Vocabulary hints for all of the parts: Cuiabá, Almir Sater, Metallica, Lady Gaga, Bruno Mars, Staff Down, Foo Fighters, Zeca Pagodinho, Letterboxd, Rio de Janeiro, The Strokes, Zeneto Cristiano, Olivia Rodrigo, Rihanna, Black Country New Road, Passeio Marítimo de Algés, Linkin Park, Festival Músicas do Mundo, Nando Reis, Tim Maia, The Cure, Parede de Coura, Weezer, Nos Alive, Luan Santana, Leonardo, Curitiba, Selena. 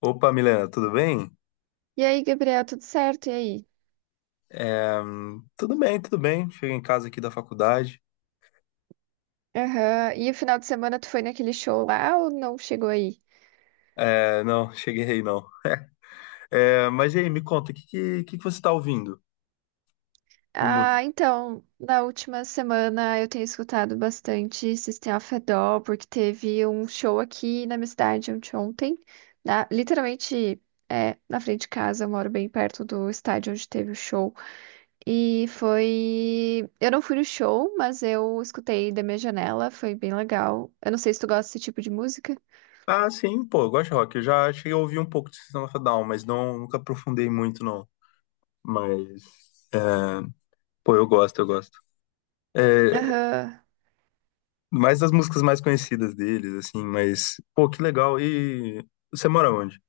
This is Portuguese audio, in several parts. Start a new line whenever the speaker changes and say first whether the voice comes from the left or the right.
left: Opa, Milena, tudo bem?
right: E aí, Gabriel, tudo certo? E aí?
left: Tudo bem, tudo bem. Cheguei em casa aqui da faculdade.
right: Aham. E o final de semana tu foi naquele show lá ou não chegou aí?
left: Não, cheguei aí não. Mas e aí, me conta, o que que você tá ouvindo de música?
right: Ah, então, na última semana eu tenho escutado bastante System of a Down, porque teve um show aqui na minha cidade ontem, na, literalmente na frente de casa, eu moro bem perto do estádio onde teve o show. E foi. Eu não fui no show, mas eu escutei da minha janela, foi bem legal. Eu não sei se tu gosta desse tipo de música.
left: Ah, sim, pô, eu gosto de rock. Eu já cheguei a ouvir um pouco de System of a Down, mas não, nunca aprofundei muito, não. Mas, é, pô, eu gosto, eu gosto. É,
right: Aham.
left: Mais das músicas mais conhecidas deles, assim, mas, pô, que legal. E você mora onde?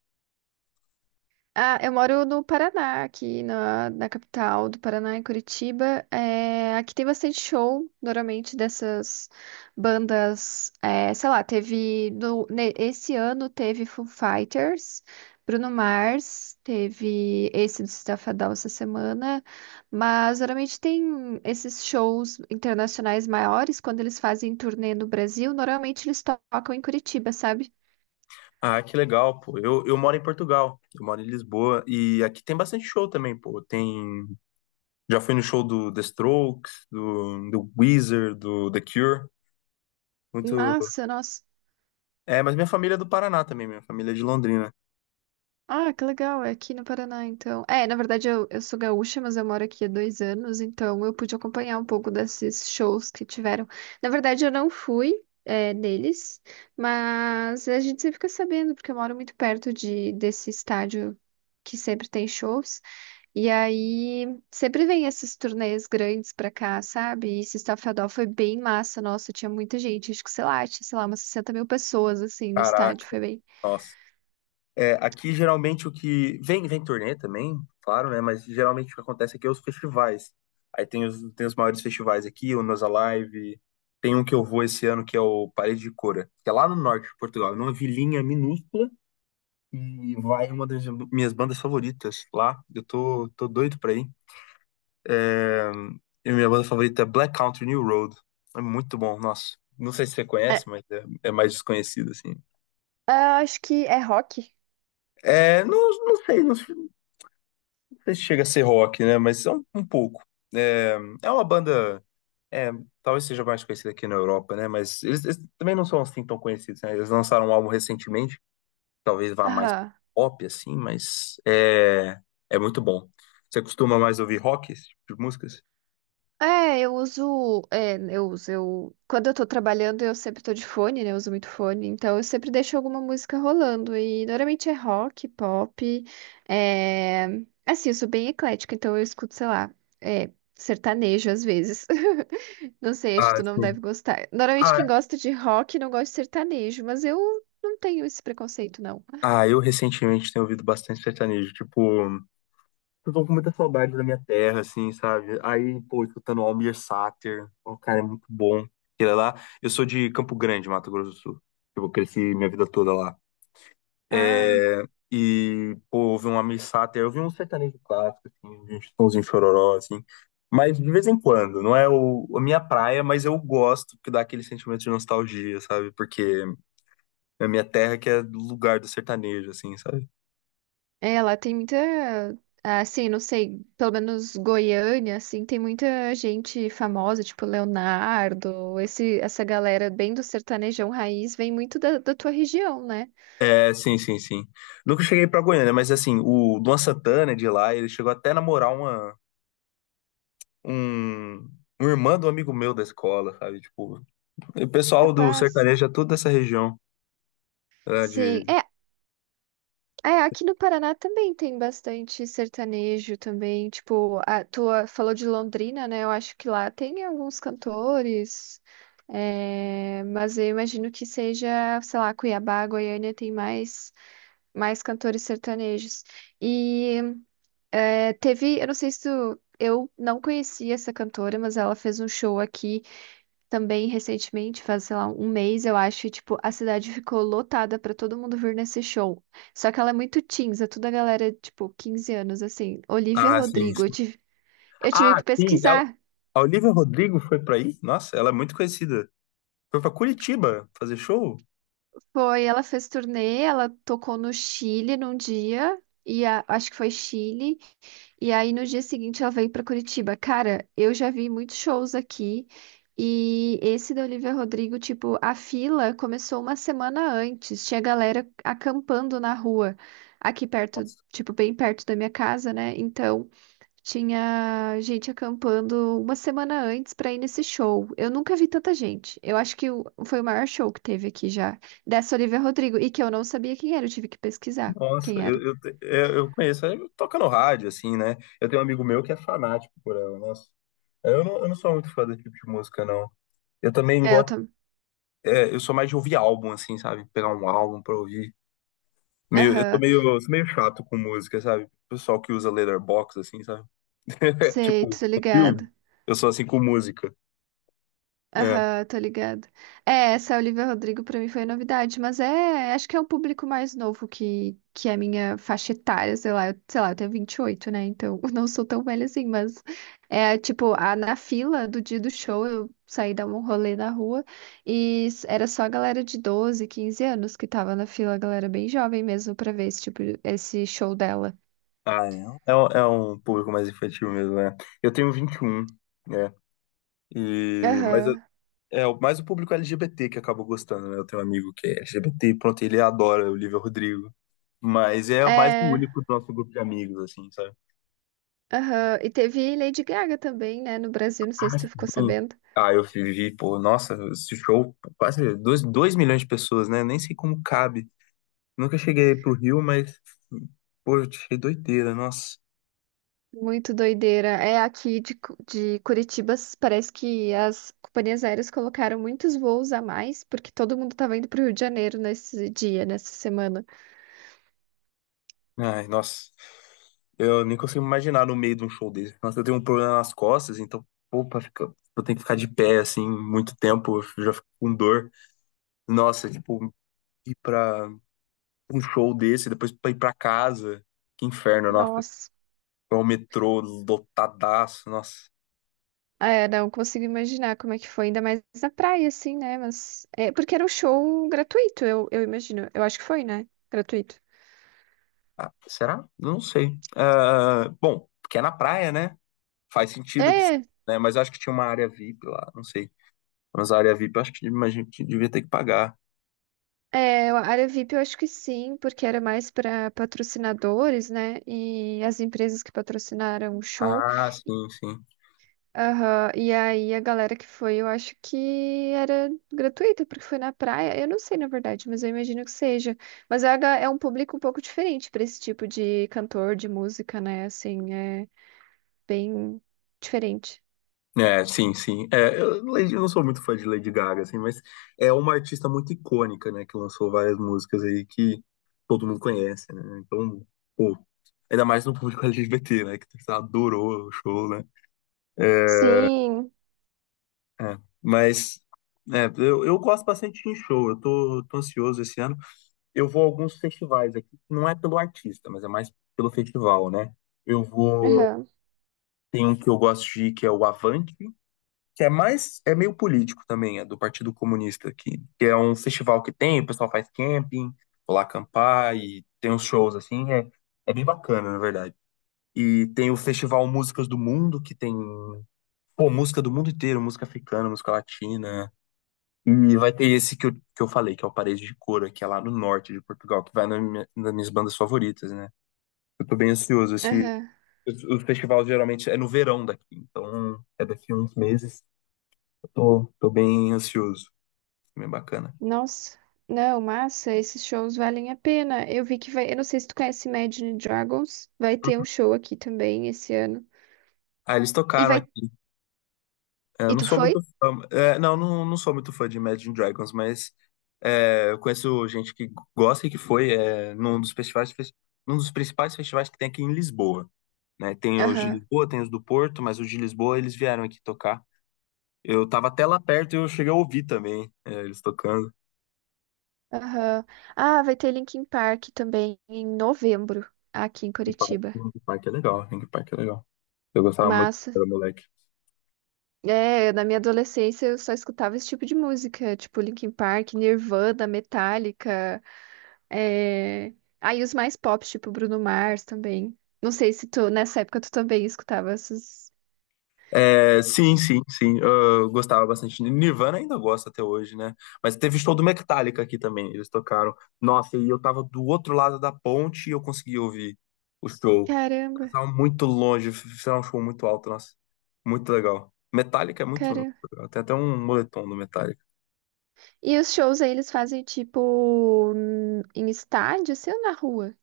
right: Ah, eu moro no Paraná, aqui na capital do Paraná, em Curitiba. É, aqui tem bastante show, normalmente, dessas bandas. É, sei lá, teve. No, ne- Esse ano teve Foo Fighters, Bruno Mars, teve esse do Staff Down essa semana. Mas normalmente tem esses shows internacionais maiores, quando eles fazem turnê no Brasil, normalmente eles tocam em Curitiba, sabe?
left: Ah, que legal, pô. Eu moro em Portugal, eu moro em Lisboa, e aqui tem bastante show também, pô. Tem. Já fui no show do The Strokes, do Weezer, do The Cure. Muito.
right: Massa, nossa.
left: Mas minha família é do Paraná também, minha família é de Londrina.
right: Ah, que legal, é aqui no Paraná, então. É, na verdade eu sou gaúcha, mas eu moro aqui há 2 anos, então eu pude acompanhar um pouco desses shows que tiveram. Na verdade eu não fui, neles, mas a gente sempre fica sabendo, porque eu moro muito perto desse estádio que sempre tem shows, e aí sempre vem esses turnês grandes pra cá, sabe? E esse Estafadão foi bem massa, nossa, tinha muita gente, acho que sei lá, tinha, sei lá, umas 60 mil pessoas, assim, no
left: Caraca,
right: estádio, foi bem...
left: nossa. Aqui geralmente o que. Vem turnê também, claro, né? Mas geralmente o que acontece aqui é os festivais. Aí tem os maiores festivais aqui, o Nos Alive. Tem um que eu vou esse ano que é o Parede de Cora, que é lá no norte de Portugal, numa vilinha minúscula. E vai uma das minhas bandas favoritas lá. Eu tô doido pra ir. É, e minha banda favorita é Black Country New Road. É muito bom, nossa. Não sei se você conhece,
right: É,
left: mas é mais desconhecido, assim.
right: ah, acho que é rock.
left: Não, não sei, sei se chega a ser rock, né? Mas é um pouco. É, É uma banda. É, Talvez seja mais conhecida aqui na Europa, né? Mas eles também não são assim tão conhecidos, né? Eles lançaram um álbum recentemente, talvez vá mais
right: Aham.
left: pop, assim, mas é muito bom. Você costuma mais ouvir rock, esse tipo de músicas?
right: É, eu uso, eu, quando eu tô trabalhando, eu sempre tô de fone, né? Eu uso muito fone, então eu sempre deixo alguma música rolando e normalmente é rock, pop, é, assim, eu sou bem eclética, então eu escuto, sei lá, sertanejo às vezes. Não sei, acho que
left: Ah,
right: tu não
left: sim.
right: deve gostar. Normalmente quem
left: Ah,
right: gosta de rock não gosta de sertanejo, mas eu não tenho esse preconceito, não.
left: Ah, eu recentemente tenho ouvido bastante sertanejo, tipo, eu tô com muita saudade da minha terra, assim, sabe? Aí, pô, escutando Almir Sater, o cara é muito bom. Ele é lá, eu sou de Campo Grande, Mato Grosso do Sul. Eu cresci minha vida toda lá.
right: Ah.
left: É, e, pô, ouvi um Almir Sater, eu vi um sertanejo clássico, assim, de um Chitãozinho Chororó, assim. Mas de vez em quando, não é a minha praia, mas eu gosto que dá aquele sentimento de nostalgia, sabe? Porque é a minha terra que é o lugar do sertanejo, assim, sabe?
right: É, lá tem muita, assim, não sei, pelo menos Goiânia, assim, tem muita gente famosa, tipo Leonardo, esse, essa galera bem do sertanejão raiz vem muito da tua região, né?
left: É, sim, sim, sim. Nunca cheguei pra Goiânia, né, mas assim, o Luan Santana é de lá, ele chegou até a namorar um, um irmã do amigo meu da escola, sabe? Tipo, o pessoal do
right: Capaz.
left: sertanejo é tudo dessa região, é,
right: Sim,
left: de...
right: aqui no Paraná também tem bastante sertanejo também, tipo, a tua falou de Londrina, né? Eu acho que lá tem alguns cantores, é, mas eu imagino que seja, sei lá, Cuiabá, Goiânia tem mais cantores sertanejos. E é, teve, eu não sei se tu, eu não conhecia essa cantora, mas ela fez um show aqui também recentemente, faz, sei lá, um mês, eu acho, e, tipo, a cidade ficou lotada pra todo mundo vir nesse show. Só que ela é muito teens, é toda a galera, tipo, 15 anos, assim. Olivia
left: Ah, sim,
right: Rodrigo,
left: sim.
right: eu tive
left: Ah,
right: que
left: sim,
right: pesquisar.
left: A Olivia Rodrigo foi pra aí? Nossa, ela é muito conhecida. Foi pra Curitiba fazer show?
right: Foi, ela fez turnê, ela tocou no Chile num dia, e acho que foi Chile. E aí no dia seguinte ela veio pra Curitiba. Cara, eu já vi muitos shows aqui e esse da Olivia Rodrigo, tipo, a fila começou uma semana antes. Tinha galera acampando na rua aqui perto,
left: Nossa,
right: tipo, bem perto da minha casa, né? Então, tinha gente acampando uma semana antes pra ir nesse show. Eu nunca vi tanta gente. Eu acho que foi o maior show que teve aqui já dessa Olivia Rodrigo e que eu não sabia quem era, eu tive que pesquisar
left: nossa,
right: quem era.
left: eu conheço, eu toca no rádio, assim, né? Eu tenho um amigo meu que é fanático por ela, nossa. Eu não sou muito fã desse tipo de música, não. Eu também.
right: É, eu também.
left: Eu sou mais de ouvir álbum, assim, sabe? Pegar um álbum pra ouvir. Eu sou meio chato com música, sabe? O pessoal que usa Letterboxd, assim, sabe? Tipo,
right: Sei, tô
left: com filme.
right: ligada.
left: Eu sou assim com música. É.
right: Aham, tô ligada. É, essa Olivia Rodrigo pra mim foi novidade, mas é, acho que é um público mais novo que é a minha faixa etária, sei lá, eu tenho 28, né? Então, não sou tão velha assim, mas é tipo, a, na fila do dia do show, eu saí dar um rolê na rua e era só a galera de 12, 15 anos que tava na fila, a galera bem jovem mesmo pra ver esse tipo, esse show dela.
left: Um é um público mais infantil mesmo, né? Eu tenho 21, né? E,
right: Aham.
left: mais o público LGBT que acabou gostando, né? Eu tenho um amigo que é LGBT, pronto, ele adora o Olivia Rodrigo. Mas é mais o
right: É.
left: único do nosso grupo de amigos, assim, sabe?
right: Aham, e teve Lady Gaga também, né, no Brasil, não sei
left: Ah,
right: se
left: sim.
right: tu ficou sabendo.
left: Ah, eu vivi, pô, nossa, esse show, quase milhões de pessoas, né? Nem sei como cabe. Nunca cheguei pro Rio, mas, pô, eu achei doideira, nossa.
right: Muito doideira. É aqui de, de Curitiba, s- parece que as companhias aéreas colocaram muitos voos a mais, porque todo mundo tava indo pro Rio de Janeiro nesse dia, nessa semana.
left: Ai, nossa. Eu nem consigo imaginar no meio de um show desse. Nossa, eu tenho um problema nas costas, então, pô, eu tenho que ficar de pé, assim, muito tempo, eu já fico com dor. Nossa, tipo, ir pra um show desse, depois pra ir pra casa, que inferno, nossa.
right: Nossa.
left: É o metrô lotadaço, nossa.
right: É, não consigo imaginar como é que foi, ainda mais na praia, assim, né? Mas. É, porque era um show gratuito, eu imagino. Eu acho que foi, né? Gratuito.
left: Ah, será? Eu não sei. Ah, bom, porque é na praia, né? Faz sentido que,
right: É,
left: né? Mas eu acho que tinha uma área VIP lá, não sei. Mas a área VIP, eu acho que a gente devia ter que pagar.
right: É, a área VIP eu acho que sim, porque era mais para patrocinadores, né? E as empresas que patrocinaram o show.
left: Ah, sim, sim.
right: Aham. E aí a galera que foi, eu acho que era gratuita, porque foi na praia. Eu não sei, na verdade, mas eu imagino que seja. Mas é é um público um pouco diferente para esse tipo de cantor, de música, né? Assim, é bem diferente.
left: É, sim, sim. Eu não sou muito fã de Lady Gaga, assim, mas é uma artista muito icônica, né? Que lançou várias músicas aí que todo mundo conhece, né? Então, pô, ainda mais no público LGBT, né? Que tipo, adorou o show, né? É,
right: Sim.
left: É, mas eu gosto bastante de ir em show, eu tô ansioso esse ano. Eu vou a alguns festivais aqui, não é pelo artista, mas é mais pelo festival, né? Eu vou.
right: Aham.
left: Tem um que eu gosto de ir, que é o Avante, que é mais, é meio político também, é do Partido Comunista aqui, que é um festival que tem, o pessoal faz camping, vou lá acampar e tem uns shows assim, é bem bacana, na verdade. E tem o Festival Músicas do Mundo, que tem, pô, música do mundo inteiro, música africana, música latina. E vai ter esse que que eu falei, que é o Parede de Coura, que é lá no norte de Portugal, que vai nas minhas bandas favoritas, né? Eu tô bem ansioso. Esse,
right: Aham.
left: o festival geralmente é no verão daqui, então é daqui a uns meses. Eu tô bem ansioso, bem bacana.
right: Nossa, não, massa, esses shows valem a pena. Eu vi que vai, eu não sei se tu conhece Imagine Dragons, vai ter um show aqui também esse ano.
left: Ah, eles
right: E
left: tocaram
right: vai,
left: aqui. Eu
right: e
left: não
right: tu
left: sou muito
right: foi?
left: fã, não, não, não sou muito fã de Imagine Dragons, mas eu conheço gente que gosta e que foi, num dos festivais, num dos principais festivais que tem aqui em Lisboa. Né? Tem os de
right: Aham,
left: Lisboa, tem os do Porto, mas os de Lisboa eles vieram aqui tocar. Eu tava até lá perto e eu cheguei a ouvir também, eles tocando.
right: aham. Ah, vai ter Linkin Park também em novembro, aqui em
left: Linkin Park,
right: Curitiba.
left: Linkin Park é legal, Linkin Park é legal. Eu gostava muito
right: Massa.
left: quando era moleque.
right: É, na minha adolescência eu só escutava esse tipo de música, tipo Linkin Park, Nirvana, Metallica, é... aí os mais pop, tipo Bruno Mars também. Não sei se tu, nessa época tu também escutava esses...
left: É, sim, sim, sim. Eu gostava bastante. Nirvana ainda gosta até hoje, né? Mas teve show do Metallica aqui também. Eles tocaram. Nossa, e eu tava do outro lado da ponte e eu consegui ouvir o show. Eles
right: Caramba!
left: estavam muito longe, fizeram um show muito alto, nossa. Muito legal. Metallica é muito, muito
right: Cara.
left: legal. Tem até um moletom do Metallica.
right: E os shows aí eles fazem tipo em estádio, assim, ou na rua?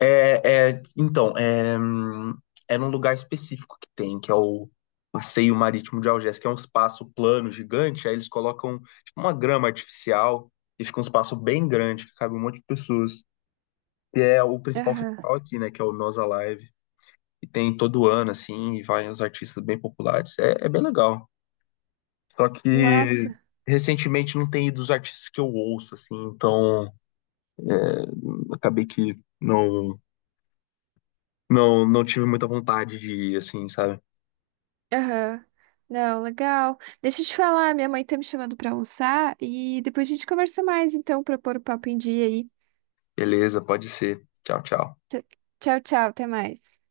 left: Então, é num lugar específico que tem, que é o Passeio Marítimo de Algés, que é um espaço plano gigante, aí eles colocam tipo, uma grama artificial e fica um espaço bem grande que cabe um monte de pessoas. E é o principal
right: Aham.
left: festival aqui, né, que é o Nós Alive. E tem todo ano, assim, e vai uns artistas bem populares. É bem legal. Só que
right: Massa.
left: recentemente não tem ido os artistas que eu ouço, assim, então acabei que não, não, não tive muita vontade de ir, assim, sabe?
right: Aham. Não, legal. Deixa eu te falar, minha mãe tá me chamando pra almoçar e depois a gente conversa mais, então, pra pôr o papo em dia aí.
left: Beleza, pode ser. Tchau, tchau.
right: T- Tchau, tchau, até mais.